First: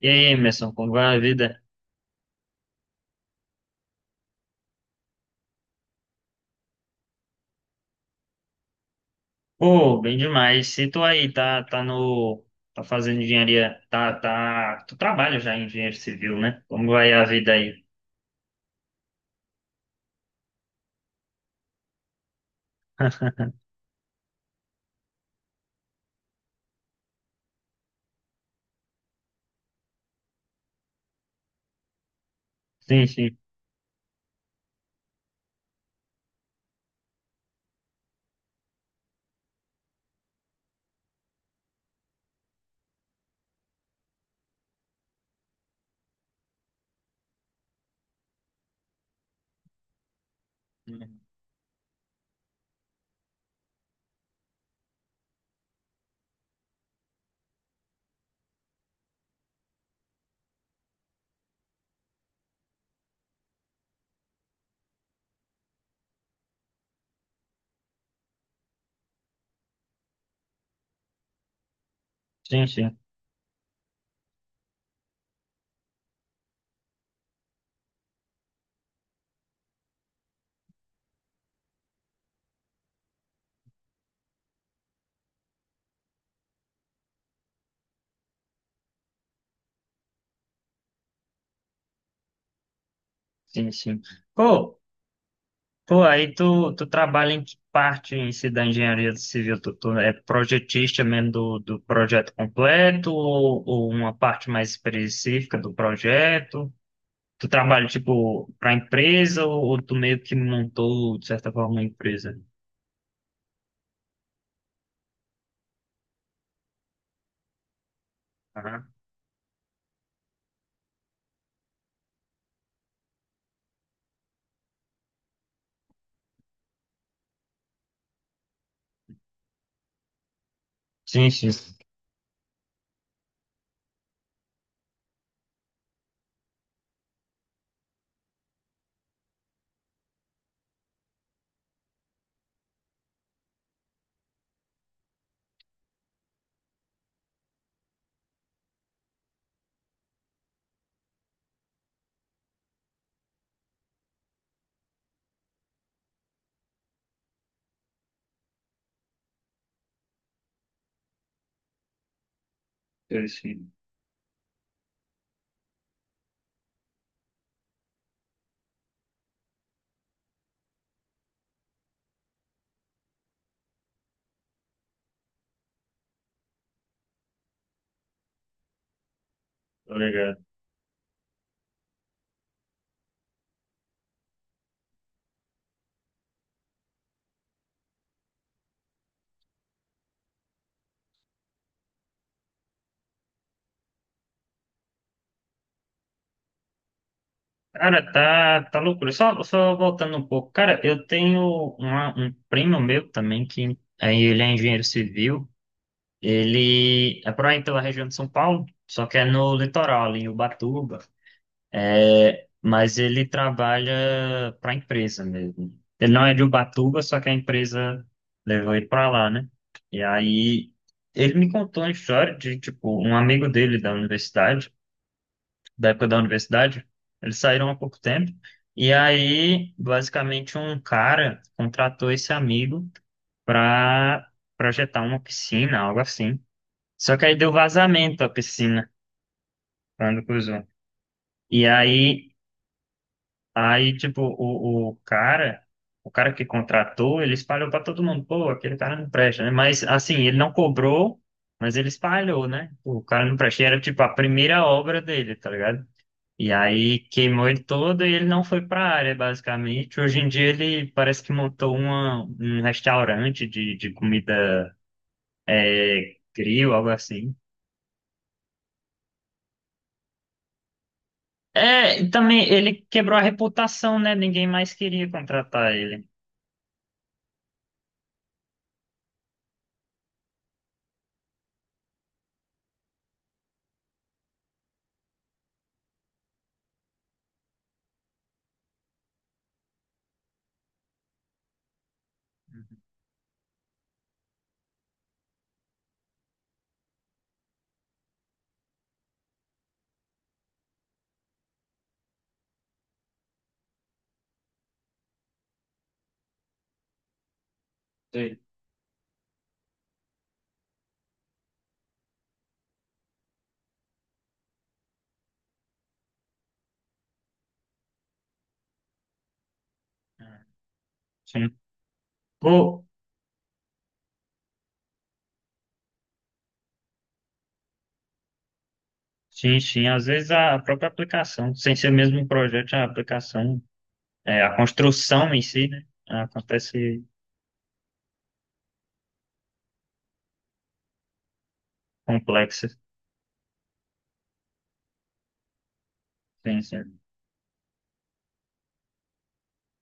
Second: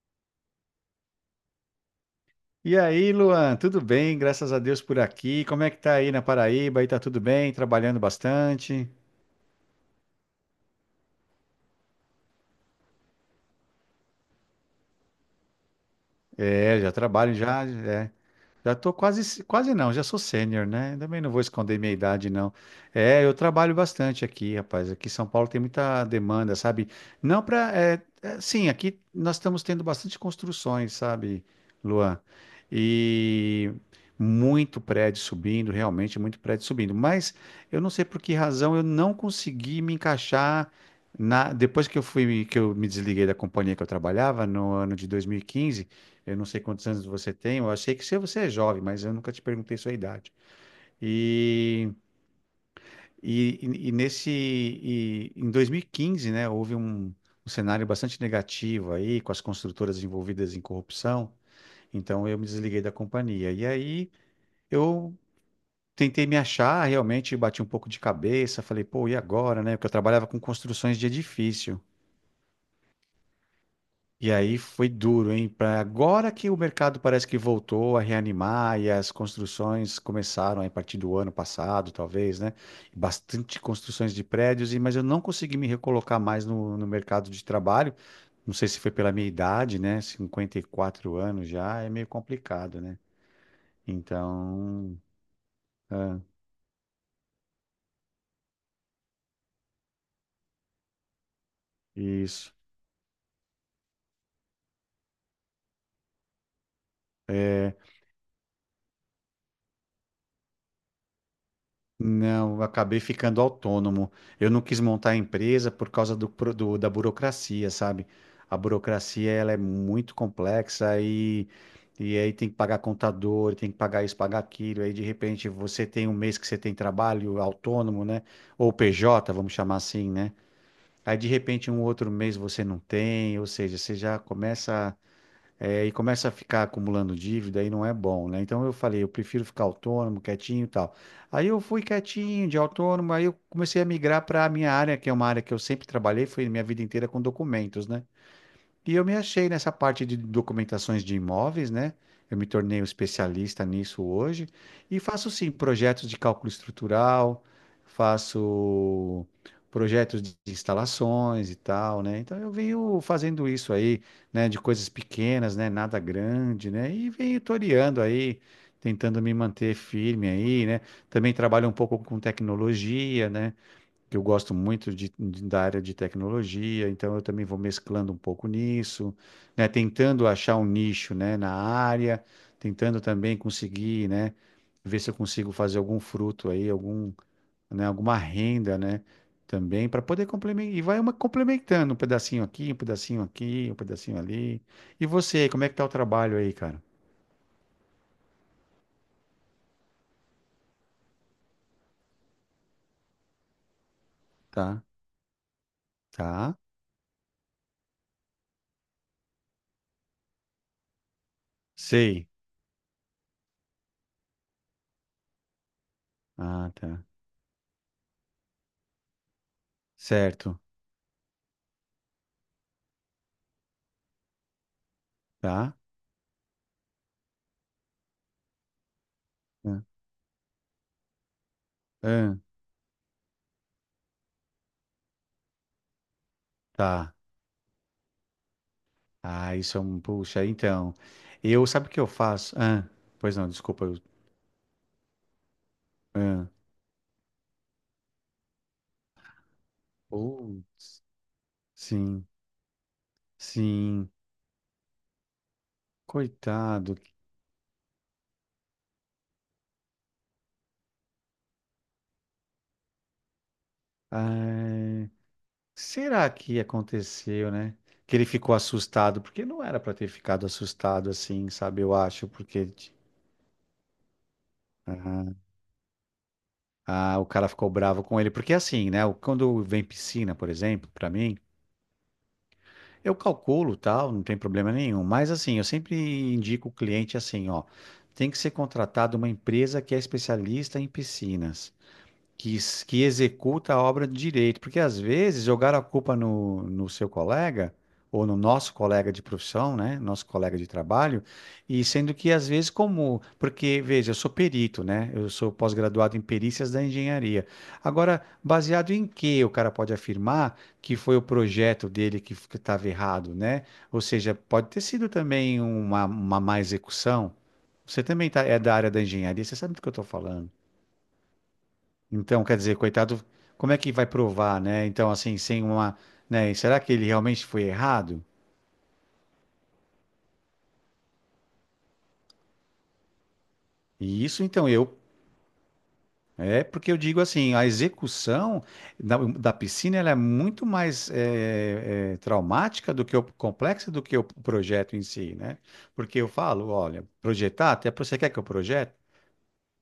E aí, Emerson, como vai a vida? E aí, Luan, tudo bem? Graças a Deus por aqui. Como é que tá aí na Paraíba? Aí tá tudo bem? Trabalhando bastante? Pô, bem demais. Se tu aí tá, tá no, tá fazendo engenharia, tu trabalha já em engenharia civil, né? É, Como já vai a trabalho vida já, aí? é. Já tô quase, quase não, já sou sênior, né? Também não vou esconder minha idade, não. É, eu trabalho bastante aqui, rapaz. Aqui em São Paulo tem muita demanda, sabe? Não para, sim, aqui nós estamos tendo bastante construções, sabe, Luan? Sim, sim. E muito prédio subindo, realmente muito prédio subindo. Mas eu não sei por que razão eu não consegui me encaixar depois que eu fui, que eu me desliguei da companhia que eu trabalhava no ano de 2015. Eu não sei quantos anos você tem, eu achei que se você é jovem, mas eu nunca te perguntei sua idade. E, e em 2015, né, houve um cenário bastante negativo aí, com as construtoras envolvidas em corrupção, então eu me desliguei da companhia. E aí eu tentei me achar, realmente bati um pouco de cabeça, falei, pô, e agora, né? Porque eu trabalhava com construções de edifício. Sim, sim, E aí foi duro, hein? Pra agora que o mercado parece que voltou a reanimar e as construções começaram aí a partir do ano passado, talvez, né? Bastante construções de prédios, mas eu não consegui me recolocar mais no mercado de trabalho. Não sei se foi pela minha idade, né? 54 anos já é meio complicado, né? sim, sim. Pô, Então, pô, ah, aí tu trabalha em que parte em si da engenharia civil? Tu é projetista mesmo do projeto isso. completo ou uma parte mais específica do projeto? Tu É, trabalha, tipo, pra empresa ou tu meio que montou, de certa forma, uma empresa? não, eu acabei ficando autônomo. Eu não quis montar a empresa por causa da burocracia, sabe? A Aham. burocracia ela é muito complexa e aí tem que pagar contador, tem que pagar isso, pagar aquilo. Aí de repente você tem um mês que você tem trabalho autônomo, né? Ou PJ, vamos chamar assim, né? Aí de Sim, sim. repente um outro mês você não tem, ou seja, você já começa. É, e começa a ficar acumulando dívida aí não é bom, né? Então eu falei, eu prefiro ficar autônomo, quietinho e tal. Aí eu fui quietinho, de autônomo, aí eu comecei a migrar para a minha área, que é uma área que eu sempre trabalhei, foi minha vida inteira com documentos, né? E eu me achei nessa parte de documentações de imóveis, né? Eu me tornei um especialista nisso hoje e faço sim projetos de cálculo estrutural, faço projetos de instalações e tal, né? Então eu venho Eu fazendo sim. isso aí, né, de coisas pequenas, né, nada grande, né? E venho toreando aí, tentando me manter firme aí, né? Também trabalho um pouco com tecnologia, né? Que eu gosto muito da área de tecnologia, então eu também vou mesclando um pouco nisso, né? Tô Tentando ligado. achar um nicho, né, na área, tentando também conseguir, né, ver se eu consigo fazer algum fruto aí, algum, né, alguma renda, né, também para poder complementar. E vai uma complementando um pedacinho aqui, um pedacinho aqui, um pedacinho ali. E você, como é que tá o trabalho aí, cara? Cara, tá loucura. Só voltando um pouco. Cara, eu tenho um primo meu também, que aí ele é Tá? engenheiro civil. Tá? Ele é por aí pela região de São Paulo, só que é no litoral, ali em Ubatuba. Sei. É, mas ele trabalha para a empresa mesmo. Ele não é de Ah, Ubatuba, tá. só que a empresa levou ele para lá, né? E Certo. aí ele me contou uma história de, tipo, um amigo dele da universidade, Tá? da época da universidade, eles saíram há pouco tempo. E aí, Ah, basicamente, um cara contratou esse ah, amigo para projetar uma piscina, algo assim. tá. Só que aí deu vazamento à piscina Ah, isso é um. quando Puxa, cruzou. então. E Eu, sabe o que eu aí faço? Ah, pois não, desculpa. Aí, Eu, tipo, o cara que ah, contratou, ele espalhou para todo mundo, pô, aquele cara não presta, né? Mas, assim, ele não putz, cobrou, mas ele sim, espalhou, né? O cara não presta. E era, tipo, a sim. primeira obra dele, tá ligado? E Coitado. aí queimou ele todo e ele não foi para a área, basicamente. Hoje em dia ele parece que montou um restaurante de comida Ai, será que grill, algo assim. aconteceu, né? Que ele ficou assustado, porque não era pra ter ficado assustado assim, sabe? Eu É, e acho, também porque. ele quebrou a reputação, né? Ninguém mais queria Ah, contratar ele. ah, o cara ficou bravo com ele. Porque assim, né? Quando vem piscina, por exemplo, pra mim. Eu calculo, tal, não tem problema nenhum, mas assim, eu sempre indico o cliente assim, ó, tem que ser contratado uma empresa que é especialista em piscinas que, que executa a obra de direito, porque às vezes jogar a culpa no seu colega ou no nosso colega de profissão, né, nosso colega de trabalho, e sendo que às vezes como, porque veja, eu sou perito, né, eu sou pós-graduado em perícias da engenharia. Agora, Sei. baseado em que o cara pode afirmar que foi o projeto dele que estava errado, né? Ou seja, pode ter sido também uma má execução. Você também tá, é da área da engenharia, você sabe do que eu estou falando. Sim. Então, quer dizer, Ô, coitado, como é que vai provar, né? Então, assim, sem uma, né? E será que ele realmente foi errado? Sim, sim. Às vezes a própria aplicação, sem ser mesmo um projeto, a aplicação, E é, isso, a então, eu, construção em si, né? é porque eu Acontece digo assim, a execução da piscina, ela é muito mais complexa. traumática do que o complexa do que o projeto em si, né? Porque eu Sim, falo, sim. olha, projetar, até você quer que eu projete?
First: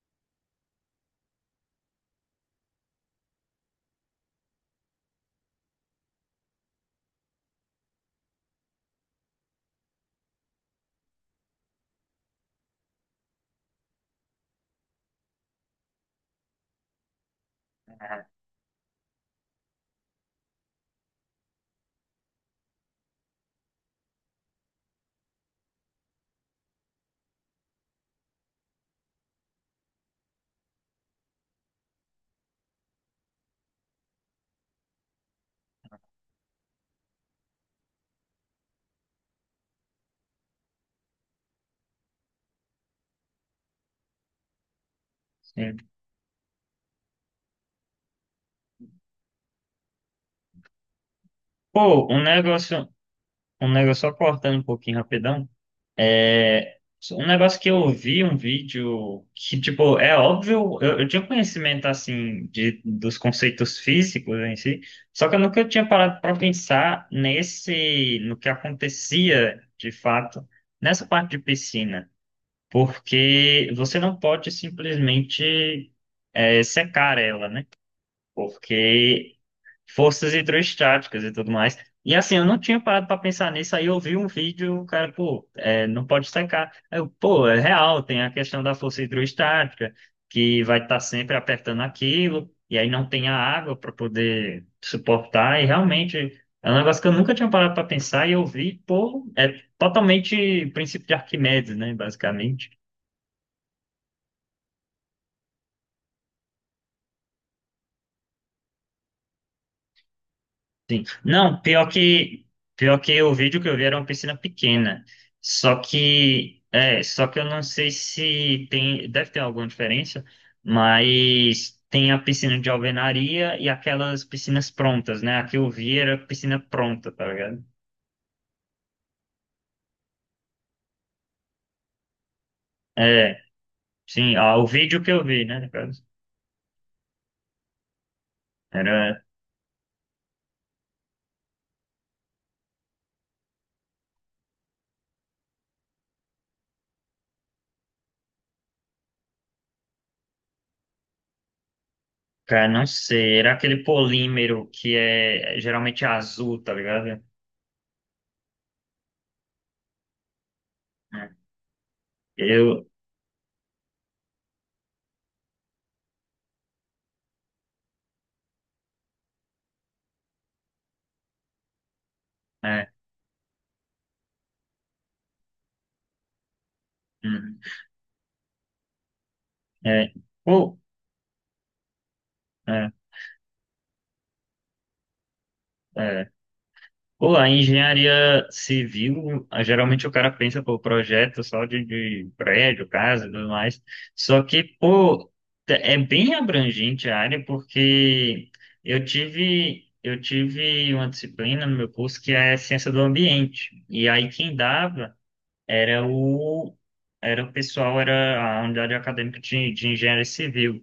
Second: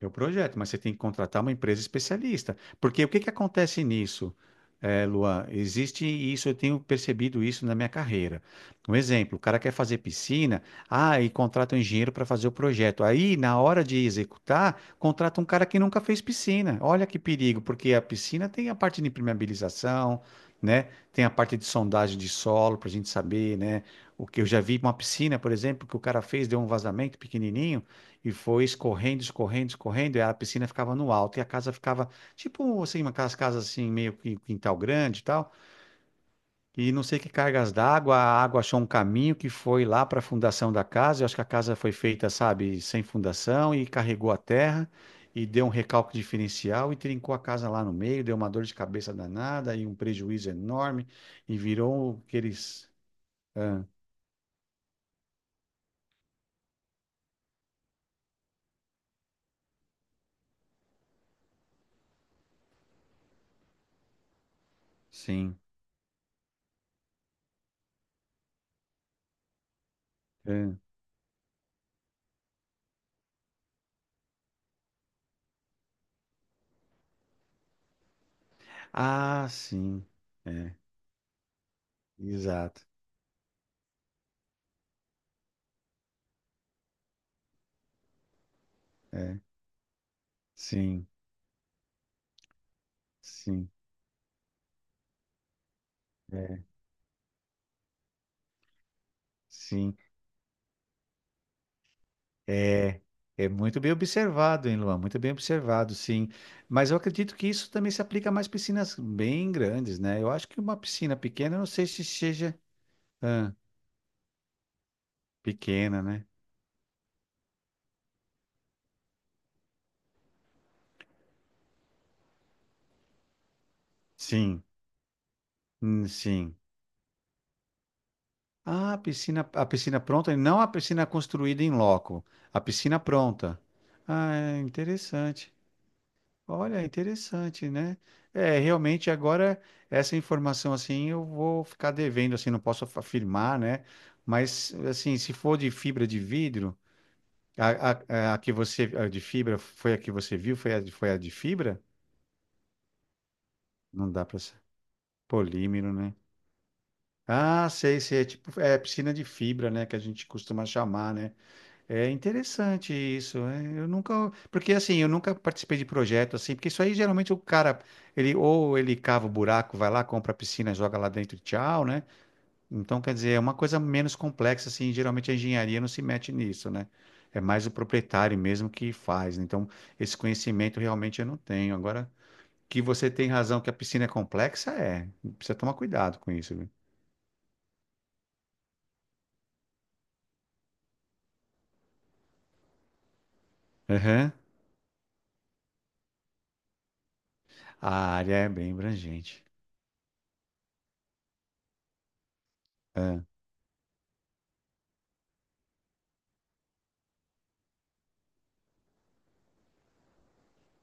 É o projeto, mas você tem que contratar uma empresa especialista. Porque o que que acontece nisso, Luan? Existe isso, eu tenho percebido isso na minha carreira. Um exemplo, o cara quer fazer piscina, ah, e contrata um engenheiro para fazer o projeto. Aí, na hora de executar, contrata um cara que nunca fez piscina. Olha que perigo, porque a Ah, piscina tem a parte de impermeabilização, né? Tem a parte de sondagem de solo para a gente saber, né? O que eu já vi uma piscina, por exemplo, que o cara fez, deu um vazamento pequenininho. E foi escorrendo, escorrendo, escorrendo, e a piscina ficava no alto, e a casa ficava, tipo assim, uma aquelas casas assim, meio que quintal grande e tal, e não sei que cargas d'água, a água achou um caminho que foi lá para a fundação da casa, eu acho que a casa foi feita, sabe, sem fundação, e carregou a terra, e deu um sim. recalque diferencial, e trincou a casa lá no meio, deu uma dor de cabeça danada, e um prejuízo enorme, e Pô, um virou negócio, aqueles... Ah, só cortando um pouquinho rapidão. é, Um negócio que eu vi um vídeo que, tipo, é óbvio, eu tinha conhecimento, assim, de, dos conceitos físicos em si, só que eu sim. nunca tinha parado para pensar no que acontecia, de fato, nessa parte de piscina. Porque você não pode simplesmente secar ela, né? Porque Ah, ah, sim. forças É, hidrostáticas e tudo mais. E assim, eu não tinha exato. parado para pensar nisso, aí eu vi um vídeo, o cara, pô, não pode secar. Aí eu, pô, é real, tem a questão da força É, hidrostática, que vai estar sim. sempre apertando aquilo, e aí não tem a Sim, água para poder suportar, e realmente. é, É um negócio que eu nunca tinha parado para pensar e eu vi, pô, é sim, totalmente princípio de Arquimedes, né, basicamente. é, é muito bem observado, hein, Luan? Muito bem observado, sim. Mas eu acredito que isso também se aplica a mais piscinas bem grandes, né? Eu acho que uma Sim. piscina pequena, Não, eu não sei se seja pior que o ah, vídeo que eu vi era uma piscina pequena. Pequena, né? Só que eu não sei se tem, deve ter alguma diferença, mas tem a piscina de alvenaria e aquelas Sim, piscinas prontas, né? A que eu vi era sim. piscina pronta, tá ligado? Ah, a piscina pronta, e não a piscina construída em loco, a piscina É, pronta. Ah, sim, ah, é o vídeo que eu vi, interessante. né, no caso, Olha, interessante, né? É, realmente era, agora essa informação assim eu vou ficar devendo, assim, não posso afirmar, né? Mas assim, se for de fibra de vidro, a que você a de fibra foi a que você viu, foi a, foi a de fibra? cara, não sei, era aquele Não dá para ser. polímero que é Polímero, geralmente né? azul, tá ligado? Ah, sei, sei, é tipo, é piscina de fibra, né, que a gente costuma chamar, É, né? É eu, interessante isso. É, eu nunca, porque assim, eu nunca participei de projeto assim, porque isso aí geralmente o cara, ele ou ele cava o buraco, vai lá, compra a piscina, joga lá dentro e tchau, né? é, Então, quer dizer, é uma coisa menos complexa assim, geralmente a engenharia não se mete nisso, né? É uhum, mais o proprietário mesmo que faz. Então, é, esse pô, conhecimento realmente eu não tenho. Agora, que é, você tem razão que a piscina é complexa, é. Precisa tomar cuidado com é. isso, viu? Pô, a engenharia civil, ah, geralmente o cara pensa, pô, projeto só de prédio, casa e tudo mais. Aham. Só que, pô, é bem abrangente a área, A área é porque bem abrangente. Eu tive uma disciplina no meu curso que é ciência do É, ambiente. E aí quem dava era o, era o pessoal, era a unidade acadêmica de engenharia civil.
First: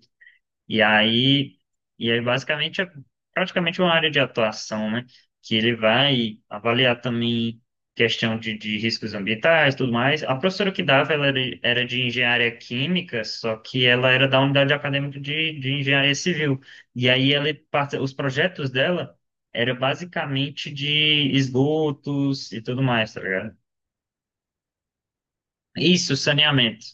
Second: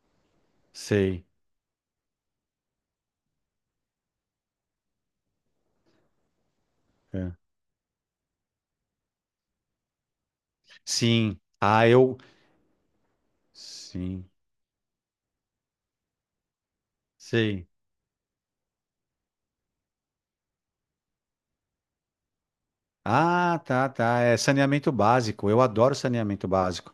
E sei. aí, e aí basicamente é praticamente uma área de atuação, né? Que ele vai avaliar também questão de riscos ambientais, tudo mais. A professora que dava, ela Sim. era Ah, de eu. engenharia química, só que ela era Sim. da unidade acadêmica de engenharia civil. E aí Sei. Os projetos dela eram basicamente de esgotos e tudo mais, tá ligado? Ah, tá, tá. É saneamento básico. Eu adoro Isso, saneamento saneamento, básico.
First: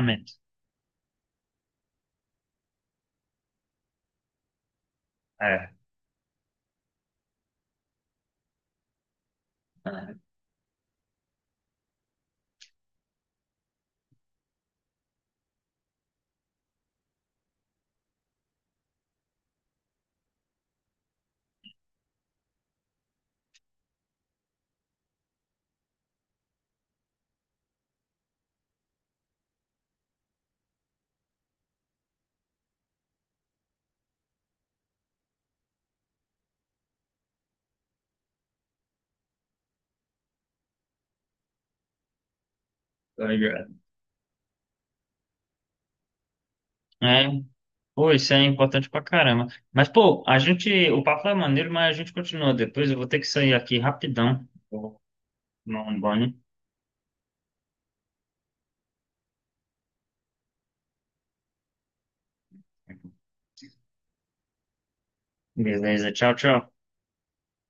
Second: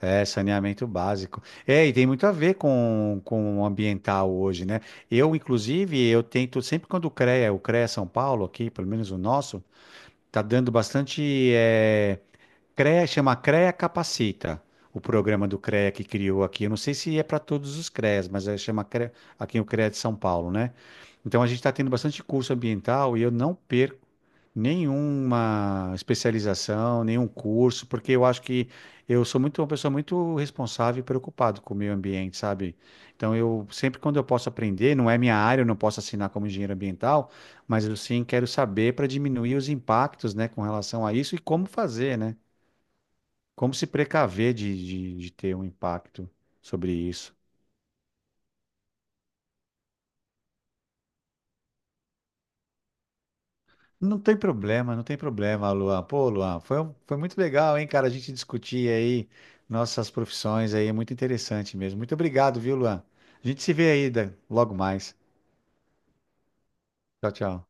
É, saneamento básico. É, e tem muito a ver com o ambiental hoje, né? Eu, É, inclusive, eu tento, sempre quando o CREA São Paulo aqui, pelo menos o nosso, é, tá dando bastante. eh, CREA chama CREA Capacita, o programa do CREA que criou aqui. Eu não sei se é para todos os CREAs, mas é, chama CREA, aqui o CREA de São Paulo, né? Então a gente está tendo bastante curso ambiental e eu não perco nenhuma especialização, nenhum curso, porque eu acho que eu sou muito uma pessoa muito responsável e preocupado com o meio ambiente, sabe? Então eu sempre quando eu posso aprender, não é minha área, eu não posso assinar como engenheiro ambiental, mas eu sim quero saber para diminuir os impactos, né, com relação a isso e como fazer, né? tá ligado? Como se precaver de ter um impacto sobre É. isso? Pô, isso é importante pra caramba. Mas, pô, a gente. O papo é maneiro, mas a gente continua depois. Eu vou ter que sair aqui Não tem rapidão. problema, Vou não tem problema, tomar um Luan. Pô, banho. Luan, foi, foi muito legal, hein, cara, a gente discutir aí nossas profissões aí, é muito interessante mesmo. Muito obrigado, viu, Luan? A gente se vê aí logo mais. Beleza, tchau, tchau. Tchau, tchau.